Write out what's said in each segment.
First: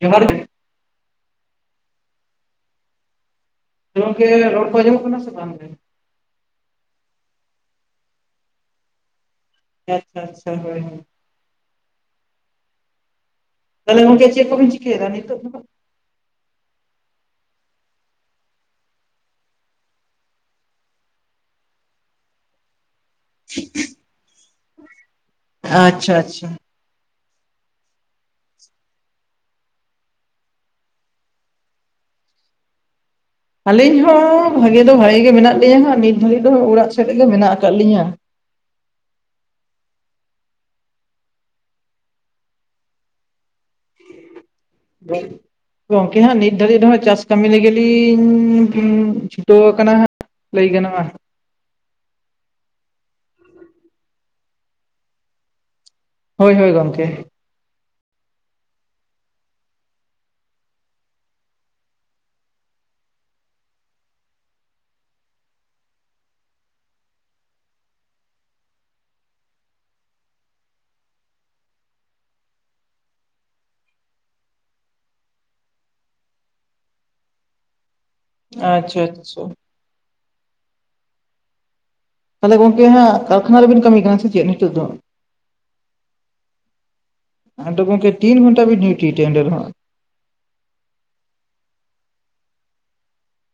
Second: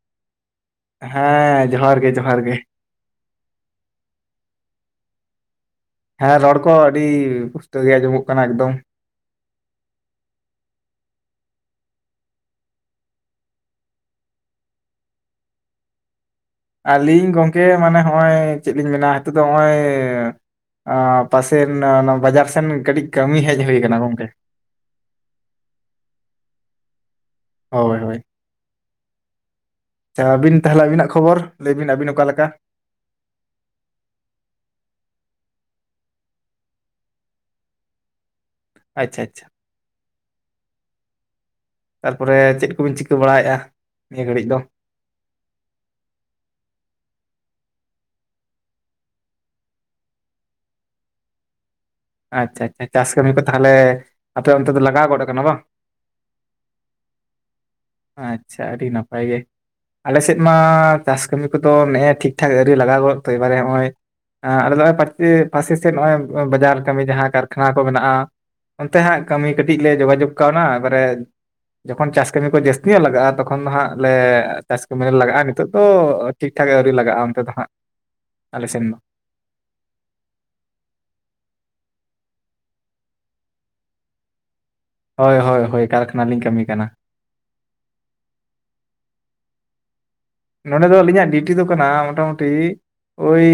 ᱡᱚᱦᱟᱨ ᱜᱮ ᱾ ᱦᱮᱸ ᱡᱚᱦᱟᱨ ᱜᱮ ᱡᱚᱦᱟᱨ ᱜᱮ ᱾ ᱜᱚᱝᱠᱮ ᱨᱚᱲ ᱠᱚ ᱟᱸᱡᱚᱢᱚᱜ ᱠᱟᱱᱟ ᱥᱮ ᱵᱟᱝ ᱜᱮ? ᱦᱮᱸ ᱨᱚᱲ ᱠᱚ ᱟᱹᱰᱤ ᱯᱩᱥᱴᱟᱹᱣ ᱜᱮ ᱟᱸᱡᱚᱢᱚᱜ ᱠᱟᱱᱟ ᱮᱠᱫᱚᱢ ᱾ ᱟᱪᱪᱷᱟ ᱟᱪᱪᱷᱟ ᱦᱳᱭ ᱦᱳᱭ ᱾ ᱛᱟᱞᱦᱮ ᱜᱚᱝᱠᱮ ᱪᱮᱫ ᱠᱚᱵᱤᱱ ᱪᱤᱠᱟᱹᱭᱮᱫᱟ ᱱᱤᱛᱳᱜ ᱫᱚ ᱦᱟᱸᱜ? ᱟᱹᱞᱤᱧ ᱜᱚᱝᱠᱮ ᱢᱟᱱᱮ ᱦᱚᱸᱜ-ᱚᱭ ᱪᱮᱫ ᱞᱤᱧ ᱢᱮᱱᱟ ᱦᱤᱛᱳᱜ ᱫᱚ ᱦᱚᱸᱜ-ᱚᱭ ᱟ ᱯᱟᱥᱮ ᱨᱮᱱᱟ ᱚᱱᱟ ᱵᱟᱡᱟᱨ ᱥᱮᱱ ᱠᱟᱹᱴᱤᱡ ᱠᱟᱹᱢᱤ ᱦᱮᱡ ᱦᱳᱭ ᱠᱟᱱᱟ ᱜᱚᱢᱠᱮ ᱾ ᱟᱪᱪᱷᱟ ᱟᱪᱪᱷᱟ ᱾ ᱦᱳᱭ ᱦᱳᱭ ᱾ ᱪᱷᱟ ᱟᱹᱵᱤᱱ ᱛᱟᱦᱚᱞᱮ ᱟᱹᱵᱤᱱᱟᱜ ᱠᱷᱚᱵᱚᱨ ᱞᱟᱹᱭ ᱵᱤᱱ ᱟᱹᱵᱤᱱ ᱚᱠᱟ ᱞᱮᱠᱟ? ᱟᱹᱞᱤᱧ ᱦᱚᱸ ᱵᱷᱟᱜᱮ ᱫᱚ ᱵᱷᱟᱜᱮ ᱜᱮ ᱢᱮᱱᱟᱜ ᱞᱤᱧᱟ ᱦᱟᱸᱜ ᱱᱤᱛ ᱫᱷᱟᱹᱵᱤᱡ ᱫᱚ ᱚᱲᱟᱜ ᱥᱮᱫ ᱨᱮᱜᱮ ᱢᱮᱱᱟᱜ ᱟᱠᱟᱜ ᱞᱤᱧᱟ ᱾ ᱟᱪᱪᱷᱟ ᱟᱪᱪᱷᱟ ᱾ ᱛᱟᱨᱯᱚᱨᱮ ᱪᱮᱫ ᱠᱚᱵᱤᱱ ᱪᱤᱠᱟᱹ ᱵᱟᱲᱟᱭᱮᱜ-ᱟ ᱱᱤᱭᱟᱹ ᱜᱷᱟᱹᱲᱤᱡ ᱫᱚ? [inaudible] ᱜᱚᱝᱠᱮ ᱦᱟᱸᱜ ᱱᱤᱛ ᱫᱷᱟᱹᱵᱤᱡ ᱫᱚ ᱦᱟᱸᱜ ᱪᱟᱥ ᱠᱟᱹᱢᱤ ᱞᱟᱹᱜᱤᱫ ᱞᱤᱧ ᱪᱷᱩᱴᱟᱹᱣ ᱟᱠᱟᱱᱟ ᱦᱟᱸᱜ ᱾ ᱞᱟᱹᱭ ᱜᱟᱱᱚᱜ-ᱟ ᱾ ᱟᱪᱪᱷᱟ ᱟᱪᱪᱷᱟ, ᱪᱟᱥ ᱠᱟᱹᱢᱤ ᱠᱚ ᱛᱟᱦᱚᱞᱮ ᱟᱯᱮ ᱚᱱᱛᱮ ᱫᱚ ᱞᱟᱜᱟᱣ ᱜᱚᱫ ᱟᱠᱟᱱᱟ ᱵᱟᱝ? ᱦᱳᱭ ᱦᱳᱭ ᱜᱚᱢᱠᱮ ᱾ ᱟᱪᱪᱷᱟ ᱟᱹᱰᱤ ᱱᱟᱯᱟᱭ ᱜᱮ ᱾ ᱟᱞᱮ ᱥᱮᱫ ᱢᱟ ᱪᱟᱥ ᱠᱟᱹᱢᱤ ᱠᱚᱫᱚ ᱱᱮᱜ-ᱮ ᱴᱷᱤᱠ ᱴᱷᱟᱠ ᱟᱹᱣᱨᱤ ᱞᱟᱜᱟᱣ ᱜᱚᱫ ᱛᱚ ᱮᱵᱟᱨᱮ ᱦᱚᱸᱜ-ᱚᱭ ᱟ ᱟᱞᱮ ᱫᱚ ᱦᱚᱜ-ᱚᱭ ᱯᱟᱪᱮ ᱯᱟᱥᱮ ᱥᱮᱫ ᱱᱚᱜ-ᱚᱭ ᱵᱟᱡᱟᱨ ᱠᱟᱹᱢᱤ ᱡᱟᱦᱟᱸ ᱠᱟᱨᱠᱷᱟᱱᱟ ᱠᱚ ᱢᱮᱱᱟᱜ-ᱟ ᱚᱱᱛᱮ ᱦᱟᱸᱜ ᱠᱟᱹᱢᱤ ᱠᱟᱹᱴᱤᱡ ᱞᱮ ᱡᱳᱜᱟᱡᱳᱜᱽ ᱠᱟᱣᱱᱟ, ᱮᱵᱟᱨᱮ ᱡᱚᱠᱷᱚᱱ ᱪᱟᱥ ᱠᱟᱹᱢᱤ ᱠᱚ ᱡᱟᱹᱥᱛᱤ ᱧᱚᱜ ᱞᱟᱜᱟᱜ-ᱟ ᱛᱚᱠᱷᱚᱱ ᱫᱚ ᱦᱟᱸᱜ ᱞᱮ ᱪᱟᱥ ᱠᱟᱹᱢ ᱨᱮ ᱞᱟᱜᱟᱜ-ᱟ, ᱱᱤᱛᱚᱜ ᱫᱚ ᱴᱷᱤᱠ ᱴᱷᱟᱠ ᱟᱹᱣᱨᱤ ᱞᱟᱜ-ᱟ ᱚᱱᱛᱮ ᱫᱚ ᱦᱟᱜ᱾ ᱟᱪᱪᱷᱟ ᱟᱪᱪᱷᱟ ᱾ ᱛᱟᱦᱚᱞᱮ ᱜᱚᱝᱠᱮ ᱦᱟᱸᱜ ᱠᱟᱨᱠᱷᱟᱱᱟ ᱨᱮᱵᱤᱱ ᱠᱟᱹᱢᱤ ᱠᱟᱱᱟ ᱥᱮ ᱪᱮᱫ ᱱᱤᱛᱚᱜ ᱫᱚ? ᱦᱳᱭ ᱦᱳᱭ ᱦᱳᱭ ᱠᱟᱨᱠᱷᱟᱱᱟ ᱞᱤᱧ ᱠᱟᱹᱢᱤ ᱠᱟᱱᱟ᱾ ᱟᱫᱚ ᱜᱚᱢᱠᱮ ᱛᱤᱱ ᱜᱷᱚᱱᱴᱟ ᱵᱤᱱ ᱰᱤᱭᱩᱴᱤ ᱮᱫᱟ ᱚᱰᱮ ᱫᱚ ᱦᱟᱜ? ᱱᱚᱸᱰᱮ ᱫᱚ ᱟᱹᱞᱤᱧᱟᱜ ᱰᱤᱭᱩᱴᱤ ᱫᱚ ᱠᱟᱱᱟ ᱢᱚᱴᱟᱢᱚᱴᱤ ᱳᱭ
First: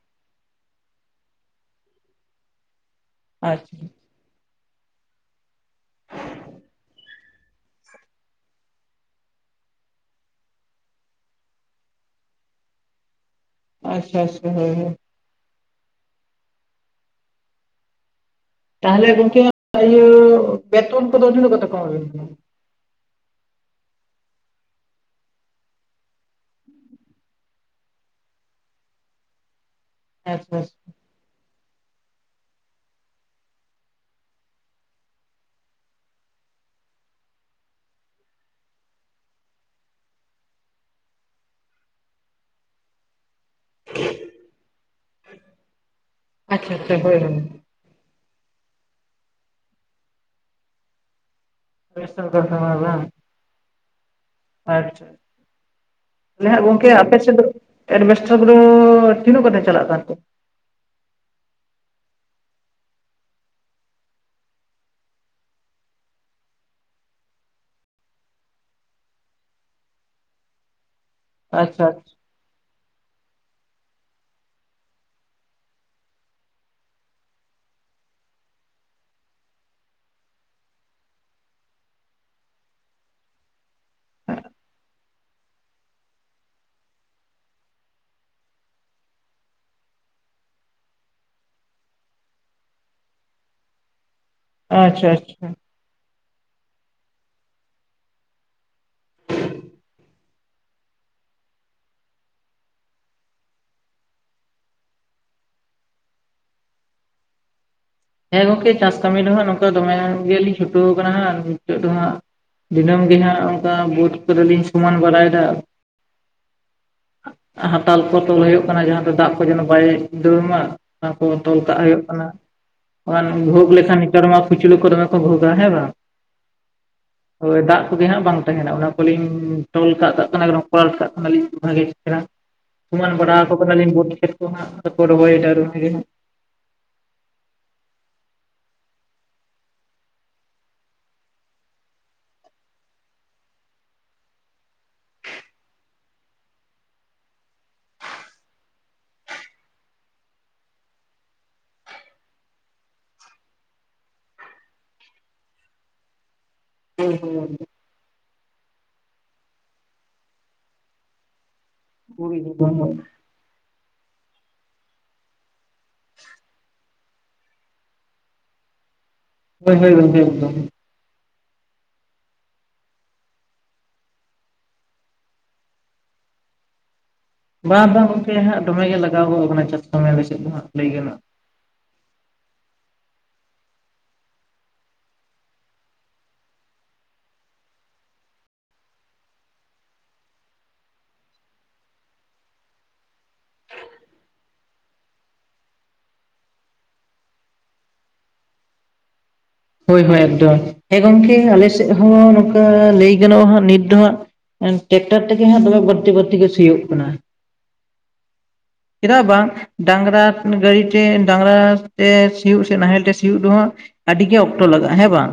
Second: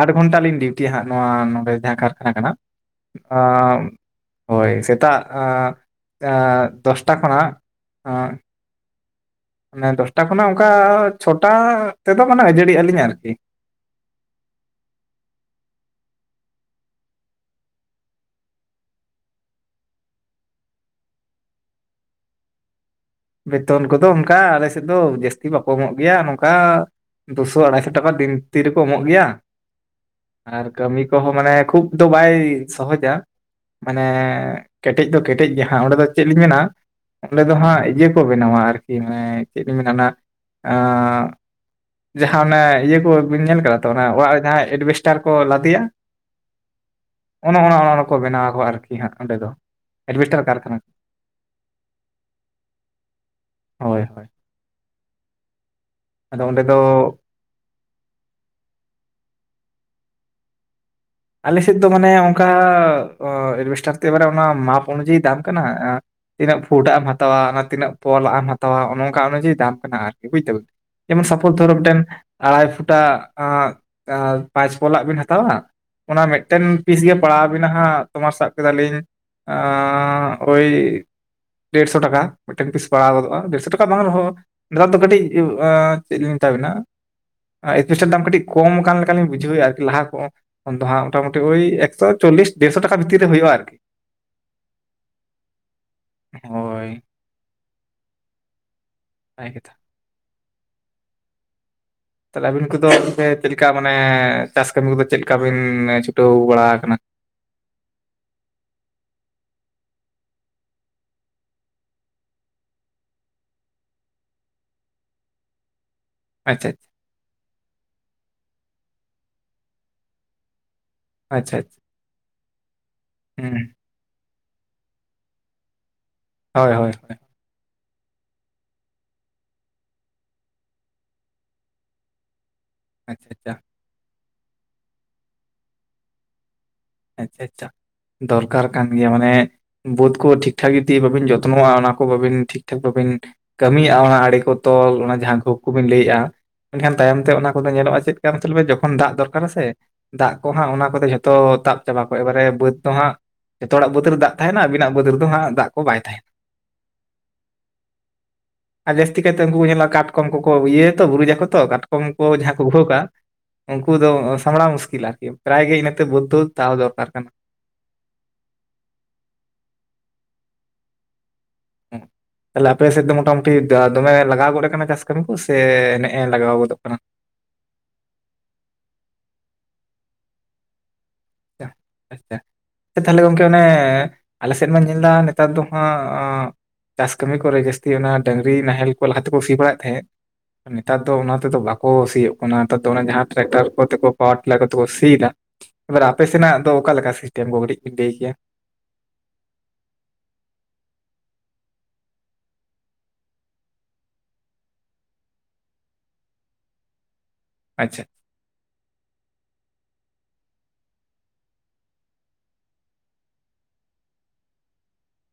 ᱟᱴ ᱜᱷᱚᱱᱴᱟ ᱞᱤᱧ ᱰᱭᱩᱴᱤᱭᱟ ᱦᱟᱸᱜ ᱱᱚᱣᱟ ᱱᱚᱰᱮ ᱡᱟᱦᱟᱸ ᱠᱟᱨᱠᱷᱟᱱᱟ ᱠᱟᱱᱟ᱾ ᱟᱻ ᱟᱪᱪᱷᱟ ᱦᱚᱭ ᱥᱮᱛᱟᱜ ᱟ ᱟ ᱫᱚᱥᱴᱟ ᱠᱷᱚᱱᱟᱜ ᱟ ᱢᱟᱱᱮ ᱫᱚᱥᱴᱟ ᱠᱷᱚᱱᱟᱜ ᱚᱱᱠᱟ ᱪᱷᱚᱴᱟ ᱛᱮᱫᱚ ᱢᱟᱱᱮ ᱟᱹᱡᱟᱹᱲᱤᱜ ᱟᱹᱞᱤᱧ ᱟᱨᱠᱤ᱾ ᱟᱪᱪᱷᱟ ᱟᱪᱪᱷᱟ ᱦᱳᱭ ᱦᱳᱭ ᱾ ᱛᱟᱦᱚᱞᱮ ᱜᱚᱝᱠᱮ ᱤᱭᱟᱹ ᱵᱮᱛᱚᱱ ᱠᱚᱫᱚ ᱛᱤᱱᱟᱜ ᱠᱟᱛᱮ ᱠᱚ ᱮᱢᱟᱵᱤᱱ ᱠᱟᱱᱟ? ᱵᱮᱛᱚᱱ ᱠᱚᱫᱚ ᱚᱱᱠᱟ ᱟᱞᱮ ᱥᱮᱫ ᱫᱚ ᱡᱟᱹᱥᱛᱤ ᱵᱟᱠᱚ ᱮᱢᱚᱜ ᱜᱮᱭᱟ, ᱱᱚᱝᱠᱟ ᱫᱩᱥᱚ ᱟᱲᱟᱭᱥᱚ ᱴᱟᱠᱟ ᱫᱤᱱ ᱛᱤ ᱨᱮᱠᱚ ᱮᱢᱚᱜ ᱜᱮᱭᱟ ᱾ [inaudible] ᱟᱪᱪᱷᱟ ᱟᱨ ᱠᱟᱹᱢᱤ ᱠᱚᱦᱚ ᱢᱟᱱᱮ ᱠᱷᱩᱵ ᱫᱚ ᱵᱟᱭ ᱥᱚᱦᱚᱡᱟ᱾ ᱢᱟᱱᱮ ᱠᱮᱴᱮᱡ ᱫᱚ ᱠᱮᱴᱮᱡ ᱜᱮ ᱦᱟᱸᱜ ᱚᱸᱰᱮ ᱫᱚ ᱪᱮᱫ ᱞᱤᱧ ᱢᱮᱱᱟ ᱚᱸᱰᱮ ᱫᱚ ᱦᱟᱸᱜ ᱤᱭᱟᱹ ᱠᱚ ᱵᱮᱱᱟᱣᱟ ᱟᱨᱠᱤ ᱢᱟᱱᱮ ᱪᱮᱫ ᱤᱧ ᱢᱮᱱᱟ ᱚᱱᱟ ᱡᱟᱦᱟᱸ ᱚᱱᱟ ᱤᱭᱟᱹ ᱠᱚ ᱵᱤᱱ ᱧᱮᱞ ᱠᱟᱜᱼᱟ? ᱚᱱᱟ ᱚᱲᱟᱜ ᱨᱮ ᱡᱟᱦᱟᱸ ᱮᱡᱵᱮᱥᱴᱟᱨ ᱠᱚ ᱞᱟᱫᱮᱭᱟ ᱟᱪᱪᱷᱟ ᱟᱪᱪᱷᱟ ᱦᱳᱭ ᱦᱳᱭ ᱚᱱᱮ ᱚᱱᱟ ᱚᱱᱟ ᱠᱚ ᱵᱮᱱᱟᱣ ᱟᱨᱠᱤ ᱦᱟᱸᱜ ᱚᱸᱰᱮ ᱫᱚ ᱮᱡᱵᱮᱥᱴᱟᱨ ᱠᱟᱨᱠᱷᱟᱱᱟ᱾ ᱮᱡᱵᱮᱥᱴᱟᱨ ᱠᱟᱨᱠᱷᱟᱱᱟ ᱵᱟᱝ? ᱦᱳᱭ ᱦᱳᱭ᱾ ᱟᱪᱪᱷᱟ ᱟᱫᱚ ᱛᱟᱦᱞᱮ ᱚᱸᱰᱮ ᱦᱟᱸᱜ ᱫᱚ ᱜᱚᱝᱠᱮ ᱟᱯᱮ ᱥᱮᱫ ᱫᱚ ᱮᱡᱵᱮᱥᱴᱟᱨ ᱠᱚᱫᱚ ᱛᱤᱱᱟᱹᱜ ᱠᱟᱛᱮ ᱪᱟᱞᱟᱜ ᱠᱟᱱ ᱛᱮ? ᱟᱞᱮᱥᱮᱫ ᱫᱚ ᱢᱟᱱᱮ ᱚᱱᱠᱟ ᱮᱡᱵᱮᱥᱴᱟᱨ ᱚᱱᱟ ᱢᱟᱯ ᱚᱱᱩᱡᱟᱭᱤ ᱫᱟᱢ ᱠᱟᱱᱟ ᱟ᱾ ᱛᱤᱱᱟᱹᱜ ᱯᱷᱩᱴ ᱟᱜ ᱮᱢ ᱦᱟᱛᱟᱣᱟ ᱛᱤᱱᱟᱹᱜ ᱯᱚᱞ ᱟᱜ ᱮᱢ ᱦᱟᱛᱟᱣᱟ ᱚᱱᱮ ᱚᱱᱠᱟ ᱚᱱᱩᱡᱟᱭᱤ ᱫᱟᱢ ᱠᱟᱱᱟ ᱟᱨᱠᱤ ᱵᱩᱡ ᱫᱟ ᱵᱤᱱ᱾ ᱡᱮᱢᱚᱱ ᱥᱟᱯᱚᱡ ᱫᱷᱚᱨᱚ ᱟᱪᱪᱷᱟ ᱢᱤᱫᱴᱮᱱ ᱟᱲᱟᱭ ᱯᱷᱩᱴᱟᱜ ᱯᱟᱸᱪ ᱯᱚᱞᱟᱜ ᱵᱤᱱ ᱦᱟᱛᱟᱣᱟ᱾ ᱚᱱᱟ ᱢᱤᱫᱴᱮᱱ ᱯᱤᱥ ᱜᱮ ᱯᱟᱲᱟᱣ ᱟᱵᱤᱱᱟ ᱦᱟᱸᱜ ᱛᱳᱢᱟᱨ ᱥᱟᱵ ᱠᱮᱫᱟᱞᱤᱧ ᱟ ᱳᱭ, ᱫᱮᱲᱥᱚ ᱴᱟᱠᱟ ᱢᱤᱫᱴᱟᱝ ᱯᱤᱥ ᱯᱟᱲᱟᱣ ᱜᱚᱫᱚᱜᱼᱟ, ᱫᱮᱲᱥᱚ ᱴᱟᱠᱟ ᱵᱟᱝ ᱨᱮᱦᱚᱸ, ᱱᱮᱛᱟᱨ ᱫᱚ ᱠᱟᱹᱴᱤᱡ ᱟ ᱪᱮᱫ ᱞᱤᱧ ᱢᱮᱛᱟ ᱵᱮᱱᱟ? ᱮᱡᱯᱮᱥᱴᱟᱨ ᱫᱟᱢ ᱠᱟᱹᱴᱤᱡ ᱠᱚᱢᱠᱟᱱ ᱞᱮᱠᱟ ᱞᱤᱧ ᱵᱩᱡᱷᱟᱹᱣᱼᱟ ᱟᱨᱠᱤ ᱞᱟᱦᱟ ᱠᱚ ᱫᱚ ᱦᱟᱸᱜ ᱢᱚᱴᱟᱢᱩᱴᱤ ᱳᱭ ᱮᱠᱥᱚ ᱪᱚᱞᱞᱤᱥ ᱰᱮᱲᱥᱚ ᱴᱟᱠᱟ ᱵᱷᱤᱛᱤᱨ ᱨᱮ ᱦᱩᱭᱩᱜᱼᱟ ᱟᱨᱠᱤ᱾ ᱟᱪᱪᱷᱟ ᱟᱪᱪᱷᱟ, ᱦᱳᱭ ᱱᱟᱯᱟᱭ ᱠᱟᱛᱷᱟ᱾ ᱛᱟᱦᱞᱮ ᱟᱵᱤᱱ ᱠᱚᱫᱚ ᱪᱮᱫ ᱞᱮᱠᱟ ᱢᱟᱱᱮ ᱪᱟᱥ ᱠᱟᱹᱢᱤ ᱠᱚᱫᱚ ᱪᱮᱫᱞᱮᱠᱟ ᱵᱤᱱ ᱪᱷᱩᱴᱟᱹᱣ ᱵᱟᱲᱟ ᱠᱟᱱᱟ? ᱦᱮᱸ ᱜᱚᱝᱠᱮ ᱪᱟᱥ ᱠᱟᱹᱢᱤ ᱫᱚ ᱦᱟᱸᱜ ᱱᱚᱝᱠᱟ ᱫᱚᱢᱮ ᱜᱮᱞᱤᱧ ᱪᱷᱩᱴᱟᱹᱣ ᱠᱟᱱᱟ ᱦᱟᱸᱜ ᱱᱤᱛᱚᱜ ᱫᱚ ᱦᱟᱸᱜ᱾ ᱫᱤᱱᱟᱹᱢ ᱜᱮ ᱦᱟᱸᱜ ᱚᱱᱠᱟ ᱵᱟᱹᱫ ᱠᱚᱨᱮ ᱞᱤᱧ ᱥᱚᱢᱟᱱ ᱵᱟᱲᱟᱭ ᱮᱫᱟ᱾ ᱟᱪᱪᱷᱟ, ᱦᱟᱛᱟᱞ ᱠᱚ ᱛᱚᱞ ᱦᱩᱭᱩᱜ ᱠᱟᱱᱟ ᱡᱟᱦᱟᱸ ᱫᱚ ᱫᱟᱜ ᱠᱚ ᱡᱮᱱᱚ ᱵᱟᱭ ᱫᱟᱹᱲ ᱢᱟ᱾ ᱚᱱᱟ ᱠᱚ ᱟᱪᱪᱷᱟ ᱛᱚᱞ ᱠᱟᱜ ᱟᱪᱪᱷᱟ ᱦᱩᱭᱩᱜ ᱠᱟᱱᱟ᱾ ᱦᱩᱸ ᱵᱷᱩᱜ ᱞᱮᱠᱷᱟᱱ ᱱᱮᱛᱟᱨ ᱢᱟ ᱠᱩᱪᱞᱟᱹ ᱠᱚ ᱫᱚᱢᱮ ᱠᱚ ᱵᱷᱩᱜᱼᱟ ᱦᱮᱸ ᱵᱟᱝ? ᱦᱳᱭ ᱦᱳᱭ ᱦᱳᱭ᱾ ᱦᱳ ᱫᱟᱜ ᱠᱚᱜᱮ ᱦᱟᱸᱜ ᱵᱟᱝ ᱛᱟᱦᱮᱱᱟ ᱚᱱᱟ ᱠᱚᱞᱤᱧ ᱴᱚᱞ ᱠᱟᱜ ᱠᱟᱜ ᱠᱟᱱᱟ [inaudible] ᱠᱚᱨᱟᱞ [inaudible] ᱠᱟᱜ ᱠᱟᱱᱟᱞᱤᱧ ᱵᱷᱟᱜᱮ ᱪᱮᱦᱮᱨᱟ᱾ ᱥᱚᱢᱟᱱ ᱟᱪᱪᱷᱟ ᱟᱪᱪᱷᱟ ᱵᱟᱲᱟ ᱟᱠᱚ ᱠᱟᱱᱟᱞᱤᱧ ᱵᱟᱹᱫ ᱠᱷᱮᱛ ᱠᱚ ᱦᱟᱸᱜ ᱟᱫᱚ ᱠᱚ ᱨᱚᱦᱚᱭᱫᱟ ᱠᱚ ᱫᱚᱢᱮ ᱜᱮ ᱦᱟᱸᱜ᱾ ᱟᱪᱪᱷᱟ ᱟᱪᱪᱷᱟ ᱫᱚᱨᱠᱟᱨ ᱠᱟᱱ ᱜᱮᱭᱟ ᱢᱟᱱᱮ᱾ ᱵᱟᱹᱫᱽ ᱠᱚ ᱴᱷᱤᱠ ᱴᱷᱟᱠ ᱡᱚᱫᱤ ᱵᱟᱵᱤᱱ ᱡᱚᱛᱱᱚᱜᱼᱟ ᱚᱱᱟ ᱠᱚ ᱵᱟᱹᱵᱤᱱ ᱴᱷᱤᱠ ᱴᱷᱟᱠ ᱵᱟᱹᱵᱤᱱ, ᱠᱟᱹᱢᱤᱭᱟᱜᱼᱟ ᱚᱱᱟ ᱟᱲᱮ ᱠᱚ ᱛᱚᱞ ᱚᱱᱟ ᱡᱟᱦᱟᱸ ᱠᱷᱳᱯ ᱠᱚᱵᱤᱱ ᱞᱟᱹᱭᱮᱫᱼᱟ᱾ ᱮᱱᱠᱷᱟᱱ ᱛᱟᱭᱚᱢ ᱛᱮ ᱚᱱᱟ ᱠᱚᱫᱚ ᱧᱮᱞᱚᱜᱼᱟ ᱪᱮᱫ ᱠᱟ ᱢᱟᱥᱮ ᱞᱟᱹᱭᱢᱮ ᱡᱚᱠᱷᱚᱱ ᱫᱟᱜ ᱫᱚᱨᱠᱟᱨ ᱥᱮ, ᱫᱟᱜ ᱠᱚ ᱦᱟᱸᱜ ᱚᱱᱟ ᱠᱚᱫᱚ ᱡᱷᱚᱛᱚ ᱛᱟᱵ ᱪᱟᱵᱟ ᱠᱚᱜᱼᱟ ᱮᱵᱟᱨᱮ ᱵᱟᱹᱫᱽ ᱫᱚ ᱦᱟᱸᱜ, ᱡᱷᱚᱛᱚ ᱦᱚᱲᱟᱜ ᱵᱟᱹᱫᱽ ᱨᱮ ᱫᱟᱜ ᱛᱟᱦᱮᱱᱟ ᱟᱵᱤᱱᱟᱜ ᱵᱟᱹᱫᱽ ᱨᱮᱫᱚ ᱦᱟᱸᱜ ᱫᱟᱜ ᱠᱚ ᱵᱟᱭ ᱛᱟᱦᱮᱱᱟ᱾ [inaudible] ᱟᱨ ᱡᱟᱹᱥᱛᱤ ᱠᱟᱭᱛᱮ ᱩᱱᱠᱩ ᱠᱚ ᱧᱮᱞᱚᱜ-ᱟ ᱠᱟᱴᱠᱚᱢ ᱠᱚᱠᱚ ᱤᱭᱟᱹᱭᱟ ᱛᱚ ᱵᱩᱨᱩᱡᱟᱠᱚ ᱛᱚ ᱠᱟᱴ ᱠᱚᱢ ᱠᱚ ᱦᱳᱭ ᱡᱟᱦᱟᱸ ᱠᱚ ᱜᱷᱳᱠ-ᱟ ᱩᱱᱠᱩ ᱫᱚ ᱥᱟᱢᱲᱟᱣ ᱢᱩᱥᱠᱤᱞ ᱟᱨᱠᱤ ᱯᱨᱟᱭ ᱜᱮ ᱤᱱᱟᱹᱛᱮ ᱵᱟᱹᱫᱽ ᱫᱚ ᱛᱟᱣ ᱫᱚᱨᱠᱟᱨ ᱠᱟᱱᱟ᱾ ᱦᱳᱭ ᱦᱳᱭ ᱜᱚᱢᱠᱮ ᱮᱠᱫᱚᱢ᱾ ᱦᱩᱸ, ᱛᱟᱦᱞᱮ ᱟᱯᱮ ᱥᱮᱫ ᱫᱚ ᱢᱚᱴᱟᱢᱩᱴᱤ ᱫᱚᱢᱮ ᱞᱟᱜᱟᱣ ᱜᱚᱫ ᱠᱟᱱᱟ ᱪᱟᱥ ᱠᱟᱹᱢᱤ ᱠᱚ ᱥᱮ ᱱᱮᱜ ᱮ ᱞᱟᱜᱟᱣ ᱜᱚᱫᱚᱜ ᱠᱟᱱᱟ? ᱵᱟᱝ ᱵᱟᱝ ᱜᱚᱢᱠᱮ ᱦᱟᱸᱜ ᱫᱚᱢᱮ ᱜᱮ ᱞᱟᱜᱟᱣ ᱜᱚᱜ ᱠᱟᱱᱟ ᱪᱟᱥ ᱠᱟᱹᱢᱤ ᱟᱞᱮ ᱥᱮᱫ ᱫᱚ ᱦᱟᱸᱜ ᱞᱟᱹᱭ ᱜᱟᱱᱚᱜ [inaudible] ᱛᱟᱦᱞᱮ ᱜᱚᱝᱠᱮ ᱚᱱᱮ ᱟᱞᱮ ᱥᱮᱫ ᱢᱟ ᱧᱮᱞ ᱫᱟ ᱱᱮᱛᱟᱨ ᱫᱚ ᱦᱟᱸᱜ ᱪᱟᱥ ᱠᱟᱹᱢᱤ ᱠᱚᱨᱮ ᱡᱟᱹᱥᱛᱤ ᱚᱱᱟ ᱰᱟᱹᱝᱨᱤ ᱱᱟᱦᱮᱞ ᱠᱚ ᱞᱟᱦᱟ ᱛᱮᱠᱚ ᱥᱤ ᱵᱟᱲᱟᱭᱮᱫ ᱛᱟᱦᱮᱸᱫ, ᱱᱮᱛᱟᱨ ᱫᱚ ᱚᱱᱟ ᱛᱮᱫᱚ ᱵᱟᱠᱚ ᱥᱤᱭᱳᱜ ᱠᱟᱱᱟ ᱱᱮᱛᱟᱨ ᱫᱚ ᱚᱱᱟ ᱡᱟᱦᱟᱸ ᱴᱨᱟᱠᱴᱟᱨ ᱠᱚᱛᱮ ᱠᱚ ᱯᱟᱣᱟᱨᱴᱤᱞᱟᱨ ᱠᱚᱛᱮ ᱠᱚ ᱥᱤᱭᱫᱟ, ᱮᱵᱟᱨ ᱟᱯᱮ ᱥᱮᱱᱟᱜ ᱫᱚ ᱚᱠᱟ ᱞᱮᱠᱟ ᱥᱤᱥᱴᱮᱢ ᱠᱚ ᱠᱟᱹᱴᱤᱡ ᱵᱤᱱ ᱞᱟᱹᱭ ᱠᱮᱭᱟ? ᱦᱳᱭ ᱦᱳᱭ ᱮᱠᱫᱚᱢ ᱦᱮᱸ ᱜᱚᱢᱠᱮ ᱟᱞᱮ ᱥᱮᱫ ᱦᱚᱸ ᱱᱚᱝᱠᱟ ᱞᱟᱹᱭ ᱜᱟᱱᱚᱜᱼᱟ ᱦᱟᱸᱜ ᱱᱤᱛ ᱦᱟᱸᱜ ᱴᱮᱠᱴᱟᱨ ᱛᱮᱜᱮ ᱦᱟᱸᱜ ᱫᱚᱢᱮ ᱵᱟᱹᱲᱛᱤ ᱵᱟᱹᱲᱛᱤ ᱜᱮ ᱥᱤᱭᱳᱜ ᱠᱟᱱᱟ᱾ ᱟᱪᱪᱷᱟ, ᱪᱮᱫᱟᱜ ᱵᱟᱝ, ᱰᱟᱝᱨᱟ ᱜᱟᱹᱰᱤᱛᱮ ᱰᱟᱝᱨᱟ ᱛᱮ ᱥᱤᱭᱳᱜ ᱥᱮ ᱱᱟᱦᱮᱞ ᱛᱮ ᱥᱤᱭᱳᱜ ᱨᱮᱦᱚᱸ ᱟᱹᱰᱤ ᱜᱮ ᱚᱠᱛᱚ ᱞᱟᱜᱟᱜᱼᱟ ᱦᱮᱸ ᱵᱟᱝ?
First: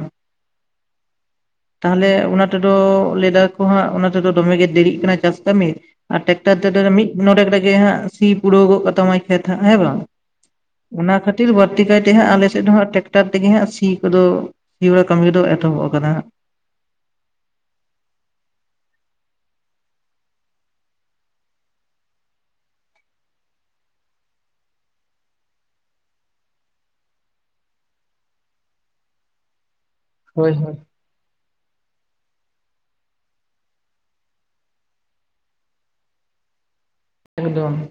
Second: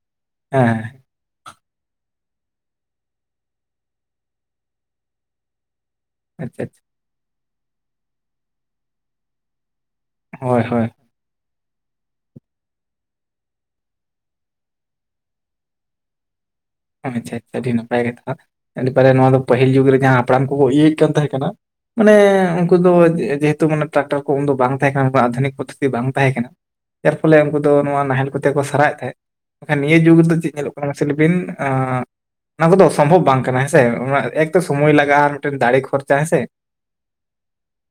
ᱦᱮᱸ, [inaudible] ᱛᱟᱦᱚᱞᱮ ᱚᱱᱟ ᱛᱮᱫᱚ ᱞᱟᱹᱭ ᱫᱟᱠᱚ ᱦᱟᱸᱜ ᱚᱱᱟ ᱛᱮᱫᱚ ᱫᱚᱢᱮᱜᱮ ᱫᱮᱨᱤᱜ ᱠᱟᱱᱟ ᱪᱟᱥ ᱠᱟᱹᱢᱤ, ᱟᱨ ᱴᱮᱠᱴᱟᱨ ᱟᱪᱪᱷᱟ ᱛᱮᱫᱚ ᱟᱪᱪᱷᱟ ᱢᱤᱫ ᱱᱚᱰᱮᱠ ᱨᱮᱜᱮ ᱦᱟᱸᱜ ᱥᱤ ᱯᱩᱨᱟᱹᱣ ᱜᱚᱜ ᱠᱟᱛᱟ ᱢᱟᱭ ᱠᱷᱮᱛ ᱦᱟᱸᱜ ᱦᱮᱸ ᱵᱟᱝ? ᱦᱳᱭ ᱦᱳᱭ, ᱚᱱᱟ ᱠᱷᱟᱹᱛᱤᱨ ᱵᱟᱹᱲᱛᱤ ᱠᱟᱭᱛᱮ ᱦᱟᱸᱜ ᱟᱞᱮᱥᱮᱫ ᱫᱚ ᱦᱟᱸᱜ ᱴᱮᱠᱴᱟᱨ ᱛᱮᱜᱮ ᱦᱟᱸᱜ ᱥᱤ, ᱠᱚ ᱫᱚ ᱛᱤᱵᱟᱲᱟ ᱠᱟᱹᱢᱤ ᱫᱚ ᱮᱛᱚᱦᱚᱵ ᱟᱠᱟᱱᱟ ᱦᱟᱸᱜ, ᱟᱪᱪᱷᱟ ᱟᱪᱷᱟ ᱟᱹᱰᱤ ᱱᱟᱯᱟᱭ ᱠᱟᱛᱷᱟ ᱤᱱᱟ ᱯᱟᱨᱮ ᱱᱚᱣᱟ ᱫᱚ ᱯᱟᱹᱦᱤᱞ ᱡᱩᱜᱽ ᱨᱮ ᱡᱟᱦᱟᱸ ᱦᱟᱯᱲᱟᱢ ᱠᱚᱠᱚ ᱤᱭᱟᱹᱭᱮᱫ ᱠᱟᱱ ᱛᱟᱦᱮᱸ ᱠᱟᱱᱟ, ᱢᱟᱱᱮ ᱩᱱᱠᱩ ᱫᱚ ᱡᱮᱦᱮᱛᱩ ᱢᱟᱱᱮ ᱴᱨᱟᱠᱴᱟᱨ ᱠᱚ ᱩᱱ ᱫᱚ ᱵᱟᱝ ᱛᱟᱦᱮᱸ ᱠᱟᱱᱟ ᱟᱫᱷᱩᱱᱤᱠ ᱯᱚᱫᱽᱷᱚᱛᱤ ᱵᱟᱝ ᱛᱟᱦᱮᱸ ᱠᱟᱱᱟ, ᱡᱟᱨ ᱯᱷᱚᱞᱮ ᱩᱱᱠᱩ ᱫᱚ ᱱᱚᱣᱟ ᱱᱟᱦᱮᱞ ᱠᱚᱛᱮ ᱠᱚ ᱥᱟᱨᱟᱣᱮᱫ ᱛᱟᱦᱮᱸᱫ ᱢᱮᱱᱠᱷᱟᱱ ᱱᱤᱭᱟᱹ ᱡᱩᱜᱽ ᱨᱮᱫᱚ ᱪᱮᱫ ᱦᱳᱭ ᱧᱮᱞᱚᱜ ᱦᱳᱭ ᱠᱟᱱᱟ ᱢᱟᱥᱮ ᱞᱟᱹᱭ ᱵᱤᱱ ᱟᱻ ᱚᱱᱟ ᱠᱚᱫᱚ ᱚᱥᱚᱢᱵᱷᱚᱵ ᱵᱟᱝ ᱠᱟᱱᱟ ᱦᱮᱸᱥᱮ ᱮᱠ ᱛᱚ ᱥᱚᱢᱳᱭ ᱞᱟᱜᱟᱜᱼᱟ ᱟᱨ ᱢᱤᱫᱴᱮᱱ ᱫᱟᱲᱮ ᱠᱷᱚᱨᱪᱟ ᱦᱮᱸᱥᱮ, ᱮᱠᱫᱚᱢ,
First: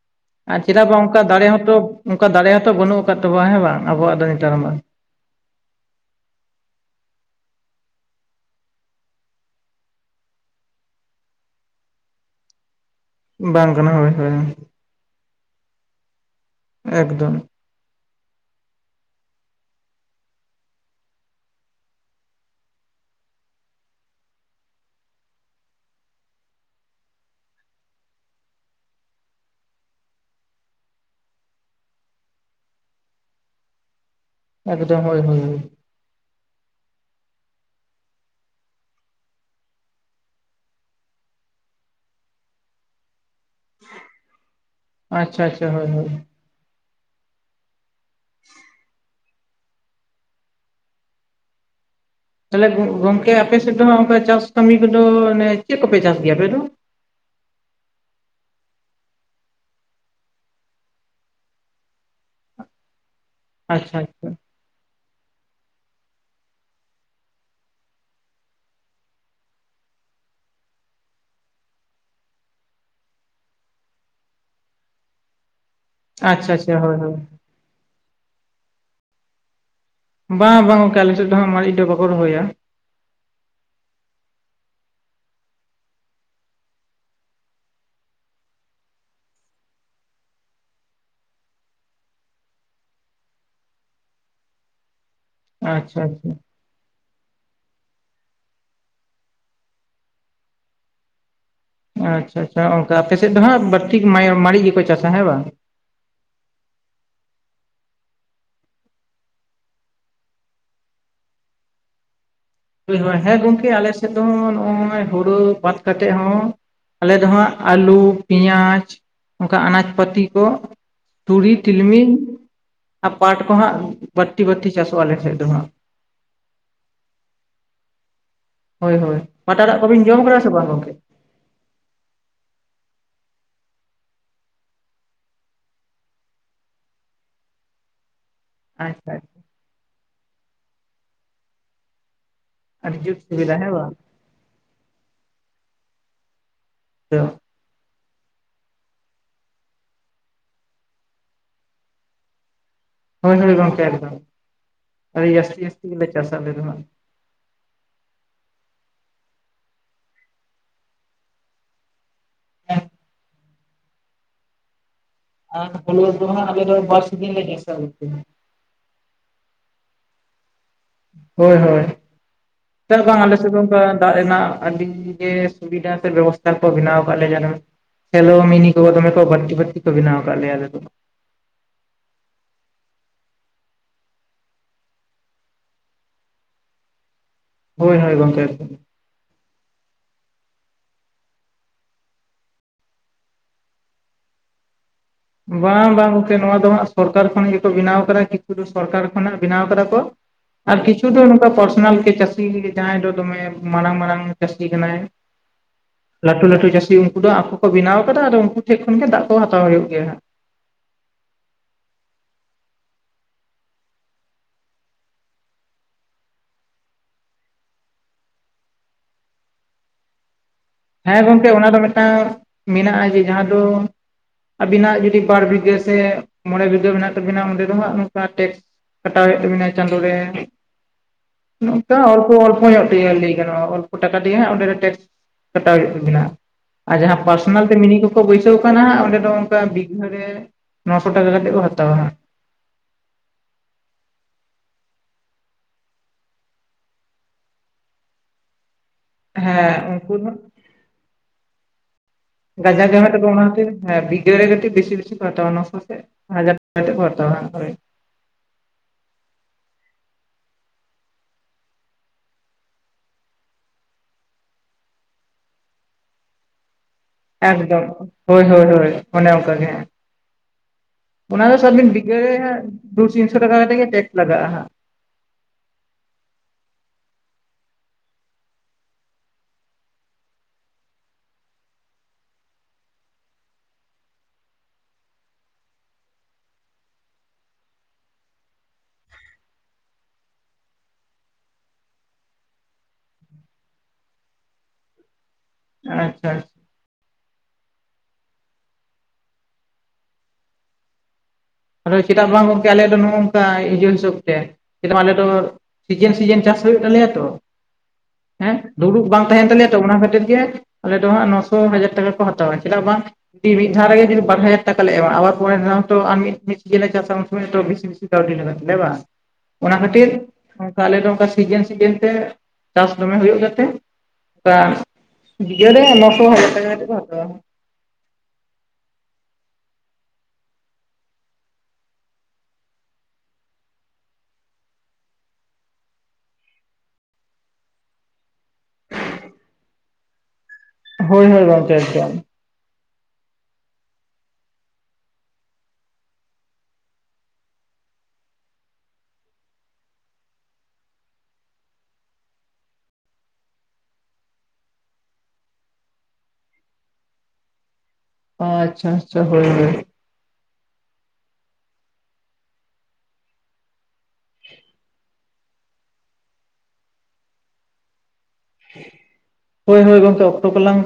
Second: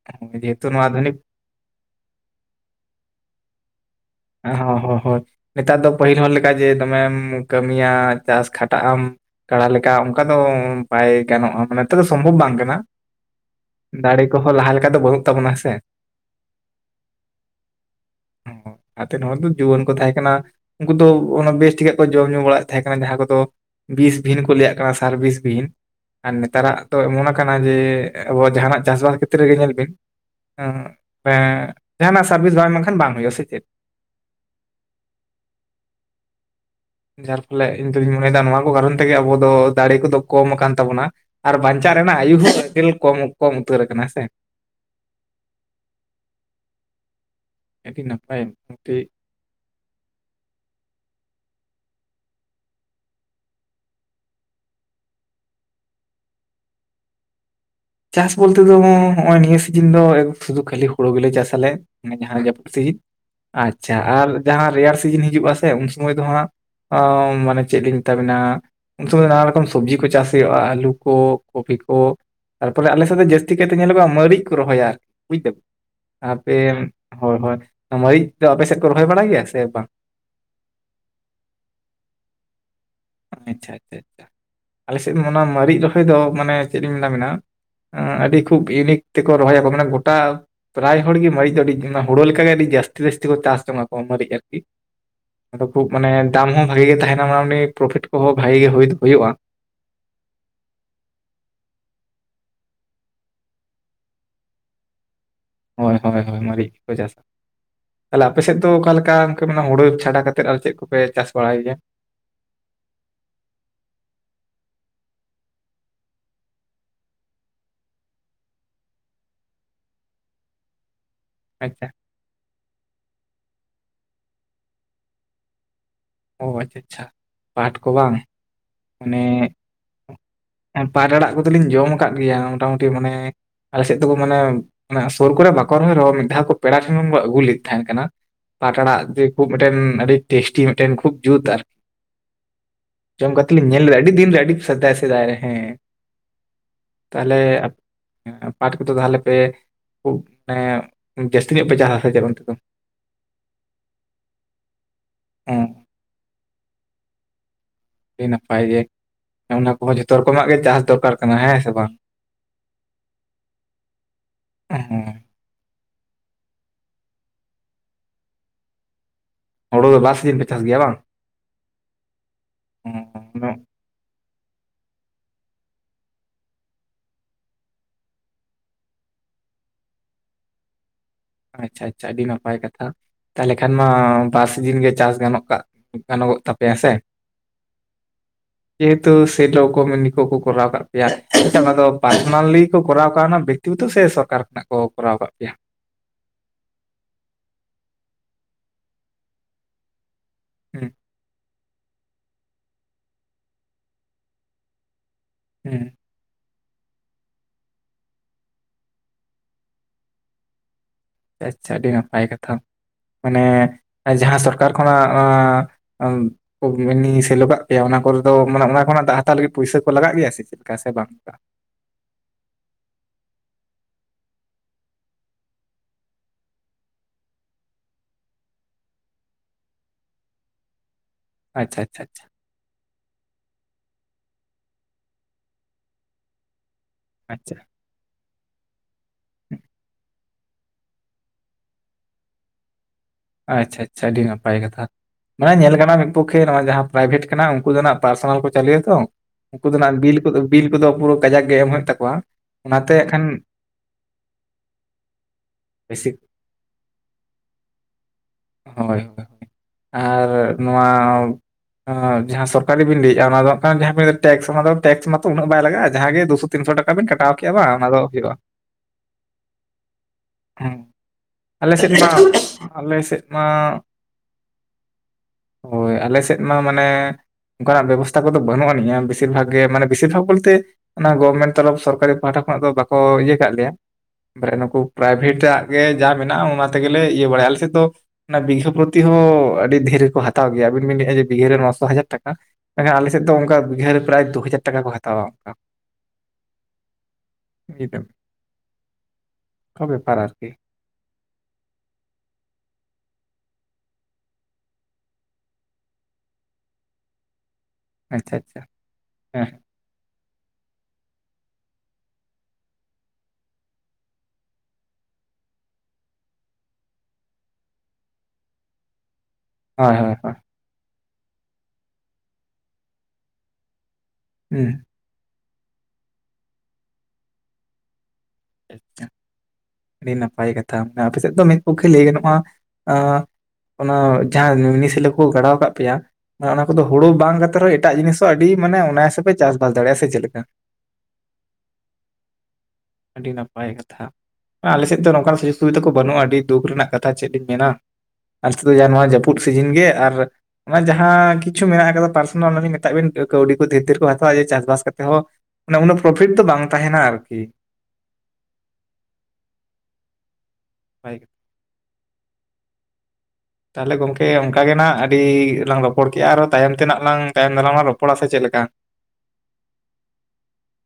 [unintelligible] ᱟᱨ ᱪᱮᱫᱟᱜ ᱵᱟᱝ ᱟᱫᱷᱩᱱᱤᱠ ᱚᱱᱠᱟ ᱫᱟᱲᱮ ᱦᱚᱸᱛᱚ ᱚᱱᱠᱟ ᱫᱟᱲᱮ ᱦᱚᱸᱛᱚ ᱵᱟᱹᱱᱩᱜ ᱟᱠᱟᱫ ᱛᱟᱵᱚᱣᱟ ᱦᱮᱸ ᱵᱟᱝ ᱟᱵᱚᱣᱟᱜ ᱫᱚ ᱱᱮᱛᱟᱨ ᱢᱟ, ᱦᱚᱸ ᱦᱚᱸ ᱦᱳᱭ ᱱᱮᱛᱟᱨ ᱫᱚ ᱯᱟᱹᱦᱤᱞ ᱦᱚᱲ ᱞᱮᱠᱟ ᱡᱮ ᱫᱚᱢᱮᱢ ᱠᱟᱹᱢᱤᱭᱟ ᱪᱟᱥ ᱠᱷᱟᱴᱟᱜ ᱟᱢ, ᱠᱟᱲᱟ ᱞᱮᱠᱟ ᱚᱱᱠᱟ ᱫᱚ ᱵᱟᱭ ᱜᱟᱱᱚᱜᱼᱟ ᱱᱤᱛᱚᱜ ᱫᱚ ᱥᱚᱢᱵᱷᱚᱵ ᱵᱟᱝ ᱠᱟᱱᱟ᱾ ᱵᱟᱝ ᱠᱟᱱᱟ ᱦᱳᱭ ᱫᱟᱲᱮ ᱦᱳᱭ ᱠᱚᱦᱚᱸ ᱞᱟᱦᱟ ᱞᱮᱠᱟ ᱫᱚ ᱵᱟᱹᱱᱩᱜ ᱛᱟᱵᱚᱱᱟ ᱦᱮᱸ ᱥᱮ? ᱮᱠᱫᱚᱢ, ᱦᱩ ᱦᱩ, ᱟᱛᱮ ᱱᱚᱣᱟ ᱫᱚ ᱡᱩᱣᱟᱹᱱ ᱠᱚ ᱛᱟᱦᱮᱸ ᱠᱟᱱᱟ ᱩᱱᱠᱩ ᱫᱚ ᱵᱮᱥ ᱴᱷᱤᱠ ᱟᱜ ᱠᱚ ᱡᱚᱢ ᱧᱩ ᱵᱟᱲᱟᱜ ᱛᱟᱦᱮᱸ ᱠᱟᱱᱟ ᱡᱟᱦᱟᱸ ᱠᱚᱫᱚ ᱵᱤᱥ ᱫᱷᱤᱱ ᱠᱚ ᱞᱟᱹᱭᱟᱜ ᱠᱟᱱᱟ ᱥᱟᱨ ᱵᱤᱥ ᱵᱤᱱ, ᱟᱨ ᱱᱮᱛᱟᱨᱟᱜ ᱫᱚ ᱮᱢᱚᱱ ᱟᱠᱟᱱᱟ ᱡᱮ ᱟᱵᱚ ᱡᱟᱦᱟᱱᱟᱜ ᱪᱟᱥᱵᱟᱥ ᱠᱷᱮᱛᱨᱮ ᱧᱮᱞ ᱵᱤᱱ, ᱡᱟᱦᱟᱱᱟᱜ ᱥᱟᱨᱵᱤᱥ ᱵᱟᱝ ᱮᱢᱠᱷᱟᱱ ᱵᱟᱝ ᱦᱩᱭᱩᱜᱼᱟ ᱥᱮ ᱪᱮᱫ? ᱮᱠᱫᱚᱢ ᱦᱳᱭ ᱦᱳᱭ ᱦᱳᱭ, ᱡᱟᱨ ᱯᱷᱚᱞᱮ ᱤᱧ ᱫᱩᱧ ᱢᱚᱱᱮᱭᱮᱫᱟ ᱱᱚᱣᱟ ᱠᱚ ᱠᱟᱨᱚᱱ ᱛᱮᱜᱮ ᱟᱵᱚ ᱫᱚ ᱫᱟᱲᱮ ᱠᱚᱫᱚ ᱠᱚᱢ ᱟᱠᱟᱱ ᱛᱟᱵᱚᱱᱟ᱾ ᱟᱨ ᱵᱟᱧᱪᱟᱜ ᱨᱮᱱᱟᱜ ᱟᱭᱩ ᱦᱚᱸ [unintelligible] ᱜᱟᱹᱠᱮᱞ ᱠᱚᱢ ᱠᱚᱢ ᱩᱛᱟᱹᱨ ᱟᱠᱟᱱᱟ ᱥᱮ? ᱟᱪᱪᱷᱟ ᱟᱪᱪᱷᱟ ᱦᱳᱭ ᱦᱳᱭ᱾ ᱟᱹᱰᱤ ᱱᱟᱯᱟᱭ [unintelligible] ᱛᱟᱦᱚᱞᱮ ᱜᱚᱝᱠᱮ ᱟᱯᱮᱥᱮᱫ ᱫᱚᱦᱟᱸᱜ ᱪᱟᱥ ᱠᱟᱹᱢᱤ ᱠᱚᱫᱚᱱᱮ ᱪᱮᱫ ᱠᱚᱯᱮ ᱪᱟᱥ ᱜᱮᱭᱟ ᱟᱯᱮ ᱫᱚ? ᱪᱟᱥ ᱵᱚᱞᱛᱮ ᱫᱚ ᱱᱚᱜᱼᱚᱭ ᱱᱤᱭᱟᱹ ᱥᱤᱡᱤᱱ ᱫᱚ ᱥᱩᱫᱷᱩ ᱠᱷᱟᱹᱞᱤ ᱦᱩᱲᱩ ᱜᱮᱞᱮ ᱪᱟᱥ ᱟᱞᱮ᱾ ᱮ ᱡᱟᱦᱟᱸ ᱡᱟᱹᱯᱩᱫ ᱥᱤᱡᱤᱱ ᱟᱪᱪᱷᱟ ᱟᱨ ᱡᱟᱦᱟᱸ ᱨᱮᱭᱟᱲ ᱥᱤᱡᱤᱱ ᱦᱤᱡᱩᱜ ᱟᱥᱮ ᱩᱱ ᱥᱚᱢᱚᱭ ᱫᱚ ᱦᱟᱸᱜ ᱚ ᱢᱟᱱᱮ ᱪᱮᱫ ᱞᱤᱧ ᱢᱮᱛᱟᱵᱮᱱᱟ, ᱩᱱ ᱥᱚᱢᱚᱭ ᱱᱟᱱᱟ ᱨᱚᱠᱚᱢ ᱥᱚᱵᱽᱡᱤ ᱠᱚ ᱪᱟᱥ ᱦᱩᱭᱩᱜ-ᱟ ᱟᱹᱞᱩ ᱠᱚ ᱠᱚᱯᱤ ᱠᱚ ᱛᱟᱨᱯᱚᱨᱮ ᱟᱞᱮ ᱥᱮᱫ ᱫᱚ ᱡᱟᱹᱥᱛᱤ ᱠᱟᱭᱛᱮ ᱧᱮᱞᱚᱜᱼᱟ ᱢᱟᱹᱨᱤᱡ ᱠᱚ ᱨᱚᱦᱚᱭᱟ ᱟᱨᱠᱤ ᱵᱩᱡ ᱫᱟᱵᱮᱱ, ᱟᱯᱮ ᱦᱳᱭ ᱦᱳᱭ ᱢᱟᱹᱨᱤᱪ ᱫᱚ ᱟᱯᱮ ᱥᱮᱫ ᱠᱚ ᱨᱚᱦᱚᱭ ᱵᱟᱲᱟᱭ ᱜᱮᱭᱟ ᱥᱮ ᱵᱟᱝ? ᱵᱟᱝ ᱵᱟᱝ ᱠᱟ ᱟᱞᱮ ᱥᱮᱫ ᱫᱚ ᱦᱟᱸᱜ ᱢᱟᱨ ᱢᱤᱫᱴᱟᱹ ᱵᱟᱠᱚ ᱨᱚᱦᱚᱭᱟ᱾ ᱟᱪᱷᱟ ᱟᱪᱷᱟ ᱟᱷᱟ ᱟᱞᱮ ᱥᱮᱫ ᱫᱚ ᱚᱱᱟ ᱢᱟᱨᱤᱪ ᱨᱚᱦᱚᱭ ᱫᱚ ᱢᱟᱱᱮ ᱪᱮᱫ ᱤᱧ ᱢᱮᱱᱟ ᱢᱮ᱾ ᱟᱹᱰᱤ ᱠᱷᱩᱵ ᱤᱭᱩᱱᱤᱠ ᱛᱮᱠᱚ ᱨᱚᱦᱚᱭᱟᱚ ᱢᱟᱱᱮ ᱜᱚᱴᱟ᱾ ᱯᱨᱟᱭ ᱦᱚᱲᱜᱮ ᱢᱟᱹᱨᱤᱡ ᱫᱚ ᱟᱹᱰᱤ ᱦᱳᱲᱳ ᱞᱮᱠᱟᱜᱮ ᱟᱹᱰᱤ ᱡᱟᱹᱥᱛᱤ ᱡᱟᱹᱥᱛᱤ ᱠᱚ ᱪᱟᱥ ᱮᱢᱟ ᱠᱚ ᱢᱟᱹᱨᱤᱪ ᱟᱨᱠᱤ᱾ ᱟᱫᱚ ᱠᱷᱩᱵ ᱟᱪᱪᱷᱟ ᱢᱟᱱᱮ ᱟᱪᱪᱷᱟ ᱫᱟᱢ ᱦᱚᱸ ᱵᱷᱟᱜᱤ ᱜᱮ ᱛᱟᱦᱮᱱᱟ ᱢ ᱩᱱᱤ ᱯᱨᱚᱯᱷᱤᱴ ᱠᱚᱦᱚᱸ ᱵᱷᱟᱜᱤ ᱜᱮ ᱦᱩᱭᱩᱜᱼᱟ᱾ ᱟᱪᱪᱷᱟ ᱟᱪᱪᱷᱟ ᱚᱱᱠᱟ ᱟᱯᱮᱮᱥᱮᱫ ᱫᱚ ᱦᱟᱜ ᱵᱟᱹᱲᱤᱠ ᱢᱟᱹᱨᱤᱡ ᱜᱮᱠᱚ ᱪᱟᱥᱟ ᱦᱮᱸ ᱵᱟᱝ᱾ ᱦᱳᱭ ᱦᱳᱭ ᱦᱳᱭ ᱢᱟᱨᱤᱡ ᱜᱮᱠᱚ ᱪᱟᱥᱟ᱾ ᱛᱟᱦᱚᱞᱮ ᱟᱯᱮ ᱥᱮᱫ ᱫᱚ ᱚᱠᱟ ᱞᱮᱠᱟ ᱚᱱ ᱦᱩᱲᱳ ᱪᱷᱟᱰᱟ ᱠᱟᱛᱮᱮᱫ ᱟᱨ ᱪᱮᱫ ᱠᱚᱯᱮ ᱪᱟᱥ ᱵᱟᱲᱟᱭ ᱜᱮᱭᱟ? ᱦᱭᱳᱭ ᱦᱮᱸ ᱜᱚᱝᱠᱮ ᱟᱞᱮ ᱥᱮᱫ ᱫᱚ ᱱᱚᱜᱼᱚᱭ ᱦᱩᱲᱩ ᱵᱟᱫ ᱠᱟᱛᱮᱜ ᱦᱚᱸ᱾ ᱟᱞᱮ ᱫᱚᱦᱟᱸᱜ ᱟᱹᱞᱩ ᱯᱮᱸᱭᱟᱡᱽ ᱚᱱᱠᱟ ᱟᱱᱟᱡᱽ ᱯᱟᱟᱹᱛᱤ ᱠᱚ᱾ ᱛᱩᱲᱤ ᱟᱪᱪᱷᱟ ᱛᱤᱞᱢᱤᱧ ᱟᱨ ᱯᱟᱴ ᱠᱚᱦᱟᱸᱜ ᱵᱟᱹᱲᱛᱤ ᱵᱟᱹᱲᱛᱤ ᱪᱟᱥᱚᱜᱼᱟ ᱟᱞᱮ ᱥᱮᱫ ᱫᱚᱦᱟᱸᱜ᱾ ᱚ ᱟᱪᱷᱟ ᱟᱪᱪᱷᱟ ᱯᱟᱴ ᱠᱚ ᱵᱟᱝ᱾ ᱦᱳᱭ ᱦᱳᱭ ᱢᱟᱱᱮ ᱯᱟᱴᱟᱟᱜ ᱠᱚᱵᱤᱱ ᱡᱚᱢ ᱠᱟᱱᱟᱫᱟ ᱥᱮ ᱵᱟᱝ ᱜᱚᱢᱠᱮ? ᱫᱚᱞᱤᱧ ᱡᱚᱢ ᱟᱠᱟᱫ ᱜᱮᱭᱟ ᱢᱚᱴᱟᱢᱩᱴᱤ ᱢᱟᱱᱮ, ᱟᱞᱮ ᱥᱮᱫ ᱫᱚᱠᱚ ᱢᱟᱱᱮ ᱥᱩᱨ ᱠᱚᱨᱮ ᱵᱟᱠᱚ ᱨᱚᱦᱚᱭ ᱨᱮᱦᱚᱸ ᱢᱤᱫ ᱫᱷᱟᱣ ᱠᱚ ᱯᱮᱲᱟ ᱴᱩᱢᱩᱢ ᱠᱚ ᱟᱹᱜᱩ ᱞᱮᱫ ᱛᱟᱦᱮᱸ ᱠᱟᱱᱟ᱾ ᱯᱟᱴᱲᱟᱜ ᱟᱪᱪᱷᱟ ᱡᱮ ᱟᱪᱪᱷᱟ ᱠᱷᱩᱵ ᱢᱤᱫᱴᱮᱱ ᱟᱹᱰᱤ ᱴᱮᱥᱴᱤ ᱢᱤᱫᱴᱮᱱ ᱠᱷᱩᱵ ᱡᱩᱛ ᱟᱨᱠᱤ᱾ ᱟᱹᱰᱤ ᱡᱩᱛ ᱡᱚᱢ ᱠᱟᱛᱮ ᱥᱤᱵᱤᱞᱟ ᱞᱤᱧ ᱦᱮᱸ ᱧᱮᱞ ᱵᱟᱝ? ᱞᱮᱫᱟ ᱟᱹᱰᱤ ᱫᱤᱱ ᱨᱮ ᱟᱹᱰᱤ ᱫᱤᱱ ᱨᱮ᱾ ᱥᱫᱟᱭ ᱥᱮ ᱡᱨᱮ ᱛᱚ ᱛᱟᱦᱚᱞᱮ ᱟ ᱯᱟᱴ ᱠᱚᱫᱚ ᱛᱟᱦᱚᱞᱮ ᱯᱮ ᱠᱷᱩᱵ ᱢᱟᱱᱮ ᱡᱟᱹᱥᱛᱤ ᱧᱚᱜ ᱯᱮ ᱚᱱᱛᱮ ᱫᱚ᱾ ᱦᱳᱭ ᱦᱳᱭ ᱜᱚᱝᱠᱮᱞᱫᱚ ᱟᱹᱰᱤ ᱚ ᱡᱟᱹᱥᱛᱤ ᱡᱟᱹᱥᱛᱤ ᱜᱮᱞᱮ ᱪᱟᱥ ᱟᱞᱮ ᱫᱚ ᱦᱟᱸᱜ᱾ ᱟᱹᱰᱤ ᱱᱟᱯᱟᱭ ᱜᱮᱮ ᱚᱱᱟ ᱠᱚᱦᱚᱸ ᱡᱚᱛᱚ ᱨᱚᱠᱚᱢᱟᱜ ᱜᱮ ᱪᱟᱥ ᱫᱚᱨᱠᱟᱨ ᱠᱟᱱᱟ ᱦᱮᱸ ᱥᱮ ᱵᱟᱝ᱾ ᱦ ᱦᱮ᱾ ᱟᱨ ᱟ ᱵᱟᱨᱥᱤ ᱫᱤᱱ ᱜᱮᱥᱟ᱾ ᱦᱲᱰᱮ ᱫᱚᱥᱮᱫᱤᱱ ᱯᱮ ᱪᱟᱥ ᱜᱮᱭᱟ ᱵᱟᱝ? ᱦᱳᱭ ᱦᱳᱭ ᱪᱮᱫ ᱵᱟᱝ ᱟᱞᱮ ᱦᱚᱸ, ᱥᱮᱫ ᱫᱚ ᱚᱱᱠᱟ ᱫᱟᱜ ᱨᱮᱱᱟᱜ ᱟᱹᱰᱤ ᱥᱩᱵᱤᱫᱷᱟ ᱥᱮ ᱵᱮᱵᱚᱥᱛᱷᱟ ᱠᱚ ᱵᱮᱱᱟᱣ ᱠᱮ ᱡᱮᱱᱢ᱾ ᱦᱮᱞᱳ ᱢᱤᱱᱤ ᱠᱚ ᱛ ᱠᱚ ᱵᱴᱤ ᱵᱴᱤ ᱠᱚ ᱵᱮᱱᱟᱣ ᱠᱟᱫ ᱞᱮᱭᱟ ᱟᱞᱮᱫ᱾ ᱟᱪᱷᱟ ᱟᱪᱷᱟ ᱟᱹᱰᱤ ᱱᱟᱯᱟᱭ ᱠᱟᱛᱷᱟ᱾ ᱛᱟᱦᱚᱞᱮ ᱠᱷᱟᱱ ᱢᱟ ᱵᱟᱨ ᱥᱤᱡᱤᱱ ᱜᱮ ᱪᱟᱥ ᱜᱟᱱᱚᱜ ᱜᱟᱱᱚᱜᱚᱜ ᱛᱟᱯᱮᱭᱟ ᱦ ᱥᱮ? ᱦᱳᱭ ᱦᱳᱭ ᱜᱚᱢᱠᱮ ᱾ ᱡᱮᱦᱮᱛᱩ ᱥᱮ ᱰᱚᱠᱢᱮᱱ ᱱ ᱠᱚ ᱠᱚ ᱠᱚᱨᱟᱣ ᱠᱟᱜ ᱯᱮᱭᱟ ᱚᱱᱟ ᱫᱚ ᱯᱟᱨᱥᱚᱱᱟᱞᱤ ᱠᱚ ᱠᱚᱨᱟᱣ ᱠᱟᱜ ᱡᱤᱩᱛᱩ ᱥᱮ ᱠᱚᱨᱟᱣ ᱠᱟᱜᱣᱟ᱾ ᱵᱟᱝ ᱵᱟᱝ ᱜᱚᱢᱠᱮ ᱱᱚᱣᱟ ᱫᱚ ᱦᱜ ᱥᱚᱨᱠᱟᱨ ᱠᱷᱚᱱᱟᱜ ᱜᱮᱠᱚ ᱵᱮᱱᱟᱣ ᱟᱠᱟᱫᱟ ᱠᱤᱪᱷᱩ ᱥᱚᱨᱠᱟᱨ ᱠᱷᱚᱱᱟᱜ ᱵᱮᱱᱟᱣ ᱠᱟᱫᱟ ᱠᱚ᱾ ᱟᱨ ᱦᱩᱸ ᱠᱤᱪᱷᱩ ᱫᱚ ᱱᱚᱝᱠᱟ ᱯᱟᱨᱥᱚᱱᱟᱞ ᱪᱟᱥ ᱡᱟᱹᱛᱤ ᱡᱟᱦᱟᱸᱭ ᱫᱚ ᱫᱚᱢᱮ ᱢᱟᱨᱟᱝ ᱢᱟᱨᱟᱝ ᱡᱟᱹᱥᱛᱤ ᱠᱟᱱᱟᱭ᱾ ᱦᱩ᱾ ᱞᱴᱩ ᱞᱟᱟᱹᱴᱩ ᱪᱟᱹᱥᱤ ᱩᱱᱠᱩ ᱫᱚ ᱟᱠᱚ ᱠᱚ ᱵᱮᱱᱟᱣ ᱟᱠᱟᱫᱟ ᱟᱨ ᱩᱱᱠᱩ ᱴᱷᱮᱱ ᱠᱷᱚᱱ ᱜᱮ ᱫᱟᱜ ᱠᱚ ᱦᱟᱛᱟᱣ ᱦᱩᱭᱩᱜ ᱜᱮᱭᱟ᱾ ᱟᱪᱷᱟ ᱟᱹᱰᱤ ᱱᱟᱯᱟᱭ ᱠᱟᱛᱷᱟ ᱢᱟᱱᱮ ᱡᱟᱦᱟᱸ ᱥᱚᱨᱠᱟᱨ ᱠᱷᱚᱱᱟᱜ ᱟᱻᱻ ᱮᱻᱢᱤᱱᱤ ᱥᱮᱞᱳ ᱠᱟᱜ ᱯᱮᱭᱟ ᱚᱱᱟ ᱠᱚᱨᱮ ᱫᱚ ᱢᱟᱱᱮ ᱚᱱᱟ ᱠᱷᱚᱱᱟᱜ ᱫᱟᱜ ᱦᱟᱛᱟᱣ ᱞᱟᱹᱜᱤᱫ ᱯᱩᱭᱥᱟᱹ ᱠᱚ ᱞᱟᱜᱟᱜ ᱜᱮᱭᱟ ᱥᱮ ᱪᱮᱫ ᱪᱮᱫ? ᱦᱮᱸ ᱜᱚᱢᱠᱮ ᱚᱱᱟ ᱫᱚ ᱢᱤᱫᱴᱟᱝ ᱢᱮᱱᱟᱜᱼᱟ ᱡᱮᱻ ᱡᱟᱦᱟᱸ ᱫᱚ ᱟᱵᱤᱱᱟᱜ ᱡᱩᱫᱤ ᱵᱟᱨ ᱵᱤᱜᱷᱟᱹ ᱥᱮ ᱢᱚᱬᱮ ᱵᱤᱜᱷᱟᱹ ᱢᱮᱱᱟᱜ ᱛᱟᱵᱤᱱᱟ ᱚᱸᱰᱮ ᱫᱚ ᱦᱟᱸᱜ ᱱᱚᱝᱠᱟ ᱴᱮᱠᱥ ᱠᱟᱴᱟᱣ ᱦᱩᱭᱩᱜ ᱛᱟᱵᱤᱱᱟ ᱪᱟᱸᱫᱳ ᱨᱮ᱾ ᱟᱪᱪᱷᱟ ᱱᱚᱝᱠᱟ ᱟᱪᱪᱷᱟ ᱟᱪᱪᱷᱟ ᱚᱞᱯᱚ ᱚᱞᱯᱚ ᱧᱚᱜ ᱛᱮ ᱞᱟᱹᱭ ᱜᱟᱱᱚᱜᱼᱟ ᱚᱞᱯᱚ ᱴᱟᱠᱟ ᱛᱮᱜᱮ ᱦᱟᱜ ᱚᱸᱰᱮ ᱫᱚ ᱴᱮᱠᱥ ᱠᱟᱴᱟᱣ ᱦᱩᱭᱩᱜ ᱛᱟᱵᱤᱱᱟ ᱟᱨ ᱡᱟᱦᱟᱸ ᱟᱪᱪᱷᱟ ᱯᱟᱨᱥᱚᱱᱟᱞ ᱛᱮ ᱢᱤᱱᱤ ᱠᱚ ᱵᱟᱹᱭᱥᱟᱹᱣ ᱠᱟᱱᱟᱜ ᱚᱸᱰᱮ ᱫᱚ ᱚᱱᱠᱟ ᱵᱤᱜᱷ ᱨᱮ ᱱᱚᱥᱚ ᱴᱟᱠᱟ ᱠᱟᱛᱮᱫ ᱠᱚ ᱦᱟᱛᱟᱣᱟ ᱦᱟᱸᱜ᱾ ᱟᱪᱪᱷᱟ ᱟᱪᱪᱷᱟ ᱟᱹᱰᱤ ᱱᱟᱯᱟᱭ ᱠᱟᱛᱷᱟ᱾ ᱢᱟᱱᱮ ᱧᱮᱞ ᱜᱟᱱᱟ-ᱟ ᱢᱤᱫ ᱯᱚᱠᱠᱷᱮ ᱱᱚᱣᱟ ᱡᱟᱦᱟᱸ ᱯᱨᱟᱭᱵᱷᱮᱴ ᱠᱟᱱᱟ ᱩᱱᱠᱩ ᱫᱚ ᱱᱟᱜ ᱯᱟᱨᱥᱚᱱᱟᱞ ᱠᱚ ᱪᱟᱹᱞᱩᱭᱟ ᱛᱚ᱾ ᱩᱱᱠᱩ ᱦᱮᱸ ᱫᱚ ᱱᱟᱜ ᱵᱤᱞ ᱫᱚ ᱠᱚᱫᱚ ᱵᱤᱞ ᱠᱚᱫᱚ ᱯᱩᱨᱟᱹ ᱠᱟᱡᱟᱠ ᱜᱮ ᱮᱢ ᱦᱩᱭᱩᱜ ᱛᱟᱠᱚᱣᱟ᱾ ᱜᱟᱡᱟᱜ ᱚᱱᱟᱛᱮ ᱜᱮ ᱮᱢ ᱦᱩᱭᱩᱜ ᱮᱠᱷᱟᱱ ᱛᱟᱠᱟᱣᱟ ᱚᱱᱟ ᱠᱷᱟᱹᱛᱤᱨ ᱦᱮᱸ ᱵᱤᱜᱟ ᱨᱮ ᱠᱟᱴᱤᱡ ᱵᱮᱥᱤ ᱵᱮᱥᱤ ᱠᱚ ᱦᱟᱛᱟᱣ-ᱟ, ᱱᱚᱥᱚ ᱥᱮ ᱵᱮᱥᱤ ᱦᱟᱡᱟᱨ᱾ ᱠᱟᱛᱮᱫ ᱠᱚ ᱦᱟᱛᱟᱣ-ᱟ ᱦᱳᱭ᱾ ᱦᱳᱭ ᱦᱳᱭ ᱦᱳᱭ ᱟᱨ ᱱᱚᱣᱟ ᱟᱨ ᱡᱟᱦᱟᱸ ᱥᱚᱨᱠᱟᱨᱤ ᱵᱤᱱ ᱞᱟᱹᱭᱮ-ᱟ ᱚᱱᱟ ᱫᱚ ᱦᱟᱜᱠᱷᱟᱱ ᱡᱟᱦᱟᱸ ᱱᱤᱱ ᱞᱟᱹᱭᱫᱟ ᱴᱮᱠᱥ ᱚᱱᱟ ᱫᱚ ᱴᱮᱠᱥ ᱢᱟᱛᱚ ᱩᱱᱟᱹᱜ ᱵᱟᱭ ᱞᱟᱜᱟᱜᱼᱟ ᱡᱟᱦᱟᱸ ᱜᱮ ᱫᱩᱥᱚ ᱛᱤᱱᱥᱚ ᱴᱟᱠᱟ ᱵᱤᱱ ᱠᱟᱴ ᱮᱠᱫᱚᱢ ᱦᱳᱭ ᱦᱳᱭ ᱦᱳᱭ ᱚᱱᱮ ᱚᱱᱠᱟ ᱜᱮ ᱦᱮᱸᱜ᱾ ᱦᱩᱸ ᱚᱱᱟ ᱫᱚ ᱥᱟᱵ ᱟᱞᱮ ᱵᱤᱱ ᱥᱮᱫ ᱢᱟ ᱵᱤᱜᱟ ᱨᱮ ᱦᱟᱸᱜ ᱟᱞᱮ ᱥᱮᱫ ᱫᱩ-ᱛᱤᱱᱥᱚ ᱢᱟ ᱴᱟᱠᱟ ᱠᱟᱛᱮ ᱜᱮ ᱴᱮᱠᱥ ᱞᱟᱜᱟᱜᱼᱟ ᱦᱟᱸᱜ᱾ [inaudible] ᱦᱳᱭ ᱟᱞᱮ ᱥᱮᱫ ᱢᱟ ᱢᱟᱱᱮ ᱚᱱᱠᱟᱱᱟᱜ ᱵᱮᱵᱚᱥᱛᱷᱟ ᱠᱚᱫᱚ ᱵᱟᱹᱱᱩᱜ ᱟᱹᱱᱤᱧ-ᱟ᱾ ᱵᱮᱥᱤᱨ ᱵᱷᱟᱜ ᱜᱮ ᱢᱟᱱᱮ ᱵᱮᱥᱤᱨ ᱵᱷᱟᱜᱽ ᱵᱚᱞᱛᱮ ᱚᱱᱟ ᱜᱚᱵᱷᱢᱮᱱᱴ ᱛᱚᱨᱚᱯᱷ ᱥᱚᱨᱠᱟᱨᱤ ᱯᱟᱦᱴᱟ ᱠᱷᱚᱱᱟᱜ ᱫᱚ ᱵᱟᱠᱚ ᱤᱭᱟᱹ ᱠᱟᱫ ᱞᱮᱭᱟ᱾ ᱵᱚᱨᱮᱜᱮ ᱱᱩᱠᱩ ᱯᱨᱟᱭᱵᱷᱮᱴᱟᱜ ᱜᱮ ᱠᱚ ᱡᱟ ᱢᱮᱱᱟᱜ-ᱟ ᱚᱱᱟ ᱛᱮᱜᱮᱞᱮ ᱤᱭᱟᱹ ᱵᱟᱲᱟᱭᱟ᱾ ᱟᱞᱮ ᱥᱮᱫ ᱛᱮᱫᱚ ᱚᱱᱟ ᱵᱤᱜᱷᱟᱹ ᱯᱨᱚᱛᱤ ᱦᱚᱸ ᱟᱹᱰᱤ ᱰᱷᱮᱨ ᱜᱮᱠᱚ ᱦᱟᱛᱟᱣ ᱜᱮᱭᱟ ᱟᱵᱤᱱ ᱵᱤᱱ ᱞᱟᱹᱭᱮᱜ-ᱟ ᱵᱤᱜᱷᱟᱹ ᱨᱮ ᱱᱚᱥᱚ ᱦᱟᱡᱟᱨ ᱴᱟᱠᱟ᱾ ᱮᱱᱠᱷᱟᱱ ᱟᱞᱮᱥᱮᱫ ᱫᱚ ᱚᱱᱠᱟ ᱵᱤᱜᱷᱟᱹᱨ ᱨᱮ ᱯᱨᱟᱭ ᱫᱩ ᱦᱟᱡᱟᱨ ᱴᱟᱠᱟ ᱠᱚ ᱦᱟᱛᱟᱣᱟ ᱚᱱᱠᱟ᱾ ᱟᱪᱪᱷᱟ ᱟᱪᱪᱷᱟ᱾ [unintelligible] ᱟᱱᱠᱟ ᱵᱮᱯᱟᱨ ᱟᱨᱠᱤ᱾ ᱟᱫᱚ ᱪᱮᱫᱟᱜ ᱵᱟᱝ ᱜᱚᱝᱠᱮ ᱟᱞᱮᱭᱟᱜ ᱫᱚ ᱱᱚ-ᱚᱝᱠᱟ ᱤᱡᱟ ᱦᱤᱥᱟᱹᱵ ᱛᱮ᱾ ᱪᱮᱫᱟᱢ ᱟᱞᱮ ᱫᱚ ᱥᱤᱡᱮᱱ ᱥᱤᱡᱮᱱ ᱪᱟᱥ ᱦᱩᱭᱩᱜ ᱛᱟᱞᱮᱭᱟ ᱛᱚ᱾ ᱟᱪᱪᱷᱟ ᱦᱮᱸ ᱟᱪᱪᱷᱟ ᱫᱩᱲᱩᱵ ᱵᱟᱝ ᱦᱮᱸ ᱛᱟᱦᱮᱱ ᱛᱟᱞᱮᱭᱟ᱾ ᱛᱚ ᱚᱱᱟ ᱠᱷᱟᱹᱛᱤᱨ ᱜᱮ ᱟᱞᱮ ᱫᱚ ᱦᱟᱸᱜ ᱱᱚᱥᱚ ᱦᱟᱡᱟᱨ ᱴᱟᱠᱟ ᱠᱚ ᱦᱟᱛᱟᱣᱟ᱾ ᱪᱮᱫᱟᱜ ᱵᱟᱝ ᱫᱤ ᱢᱤᱫ ᱫᱷᱟᱣ ᱨᱮᱜᱮ ᱡᱚᱫᱤ ᱵᱟᱨ ᱦᱟᱡᱟᱨ ᱴᱟᱠᱟ ᱞᱮ ᱮᱢᱟ ᱟᱵᱟᱨ ᱯᱚᱨᱮᱨ ᱫᱷᱟᱣ ᱦᱚᱸᱛᱚ ᱟᱨ ᱢᱤᱫ ᱢᱤᱫ ᱥᱤᱡᱤᱱ ᱞᱮ ᱪᱟᱥᱟ ᱩᱱ ᱥᱚᱢᱚᱡ ᱦᱚᱛᱚ ᱵᱮᱥᱤ ᱵᱮᱥᱤ ᱠᱟᱹᱣᱰᱤ ᱛᱟᱞᱮᱭᱟ ᱵᱟᱝ᱾ ᱚᱱᱟ ᱦᱳᱭ ᱠᱷᱟᱹᱛᱤᱨ ᱦᱳᱭ ᱦᱳᱭ ᱚᱱᱠᱟ ᱟᱞᱮ ᱫᱚ ᱚᱱᱠᱟ ᱥᱤᱡᱮᱱ ᱥᱤᱡᱮᱱ ᱛᱮ ᱪᱟᱥ ᱫᱚᱢᱮ ᱦᱩᱭᱩᱜ ᱜᱮᱛᱮ ᱚᱱᱠᱟ ᱦᱩᱸ ᱵᱤᱜᱟ ᱨᱮ ᱱᱚᱥᱚ ᱦᱟᱡᱟᱨ ᱴᱟᱠᱟ ᱠᱟᱛᱮᱫ ᱠᱚ ᱦᱟᱛᱟᱣᱟ᱾ ᱟᱪᱪᱷᱟ᱾ ᱟᱹᱰᱤ ᱱᱟᱯᱟᱭ ᱠᱟᱛᱷᱟ ᱢᱟᱱᱮ ᱟᱯᱮ ᱥᱮᱫ ᱫᱚ ᱢᱤᱫ ᱯᱚᱠᱠᱷᱮ ᱞᱟᱹᱭ ᱜᱟᱱᱚᱜ-ᱟ ᱟᱸ ᱚᱱᱟ ᱡᱟᱦᱟᱸ ᱢᱤᱱᱤ ᱥᱤᱞᱳ ᱠᱚ ᱜᱟᱰᱟᱣ ᱟᱠᱟᱫ ᱯᱮᱭᱟ, ᱢᱟᱱᱮ ᱚᱱᱟ ᱠᱚᱫᱚ ᱦᱩᱲᱳ ᱵᱟᱝ ᱠᱟᱛᱮ ᱨᱮᱦᱚᱸ ᱮᱴᱟᱜ ᱡᱤᱱᱤᱥ ᱛᱚ ᱟᱹᱰᱤ ᱢᱟᱱᱮ ᱚᱱᱟᱭᱮᱥᱮ ᱯᱮ ᱪᱟᱥ ᱵᱟᱥ ᱫᱟᱲᱮᱭᱟᱜᱼᱟ, ᱥᱮ ᱪᱮᱫ ᱞᱮᱠᱟ? ᱦᱳᱭ ᱦᱳᱭ ᱜᱚᱢᱠᱮ ᱮᱠᱫᱚᱢ᱾ ᱟᱹᱰᱤ ᱱᱟᱯᱟᱭ ᱠᱟᱛᱷᱟ᱾ ᱟᱞᱮᱥᱮᱫ ᱫᱚ ᱱᱚᱝᱠᱟ ᱥᱩᱡᱳᱜᱽ ᱥᱩᱵᱤᱛᱟ ᱠᱚ ᱵᱟᱱᱩᱜ-ᱟ, ᱟᱹᱰᱤ ᱫᱩᱠ ᱨᱮᱱᱟᱜ ᱠᱟᱛᱷᱟ ᱪᱮᱫ ᱞᱤᱧ ᱢᱮᱱᱟ᱾ ᱟᱞᱮ ᱥᱮᱫ ᱫᱚ ᱡᱟᱦᱟᱸ ᱱᱚᱣᱟ ᱡᱟᱹᱯᱩᱫ ᱥᱤᱡᱤᱱ ᱜᱮ ᱟᱨ ᱚᱱᱟ ᱡᱟᱦᱟᱸ ᱠᱤᱪᱷᱩ ᱢᱮᱱᱟᱜ ᱟᱠᱟᱫᱟ ᱯᱟᱨᱥᱚᱱᱟᱞ ᱚᱱᱟ ᱚᱱᱟᱫᱩᱧ ᱢᱮᱛᱟᱜ ᱵᱤᱱ ᱠᱟᱹ-ᱠᱟᱹᱣᱰᱤ ᱠᱚ ᱫᱷᱮᱨ ᱫᱷᱮᱨ ᱠᱚ ᱦᱟᱛᱟᱣᱟ ᱡᱮ ᱪᱟᱥᱵᱟᱥ ᱠᱟᱛᱮᱫ ᱦᱚᱸ ᱢᱟᱱᱮ ᱩᱱᱟᱹᱜ ᱯᱨᱚᱯᱷᱤᱴ ᱫᱚ ᱵᱟᱝ ᱛᱟᱦᱮᱱᱟ ᱟᱨᱠᱤ᱾ ᱚ ᱟᱪᱪᱷᱟ ᱟᱪᱪᱷᱟ ᱦᱳᱭ ᱦᱳᱭ᱾ ᱦᱳᱭ᱾ ᱛᱟᱦᱚᱞᱮ ᱜᱚᱝᱠᱮ ᱚᱱᱠᱟ ᱜᱮ ᱱᱟᱦᱟᱜ ᱟᱹᱰᱤ ᱞᱟᱝ ᱨᱚᱯᱚᱲ ᱠᱮ-ᱟ, ᱟᱨᱦᱚ ᱛᱟᱭᱚᱢ ᱛᱮᱱᱟᱜ ᱞᱟᱝ ᱛᱟᱭᱚᱢ ᱫᱟᱨᱟᱝ ᱞᱟᱝ ᱨᱚᱯᱚᱲᱟ ᱥᱮ ᱪᱮᱫ ᱞᱮᱠᱟ? ᱦᱳᱭ ᱦᱳᱭ ᱜᱚᱢᱠᱮ ᱚᱠᱛᱚ ᱠᱚᱞᱟᱝ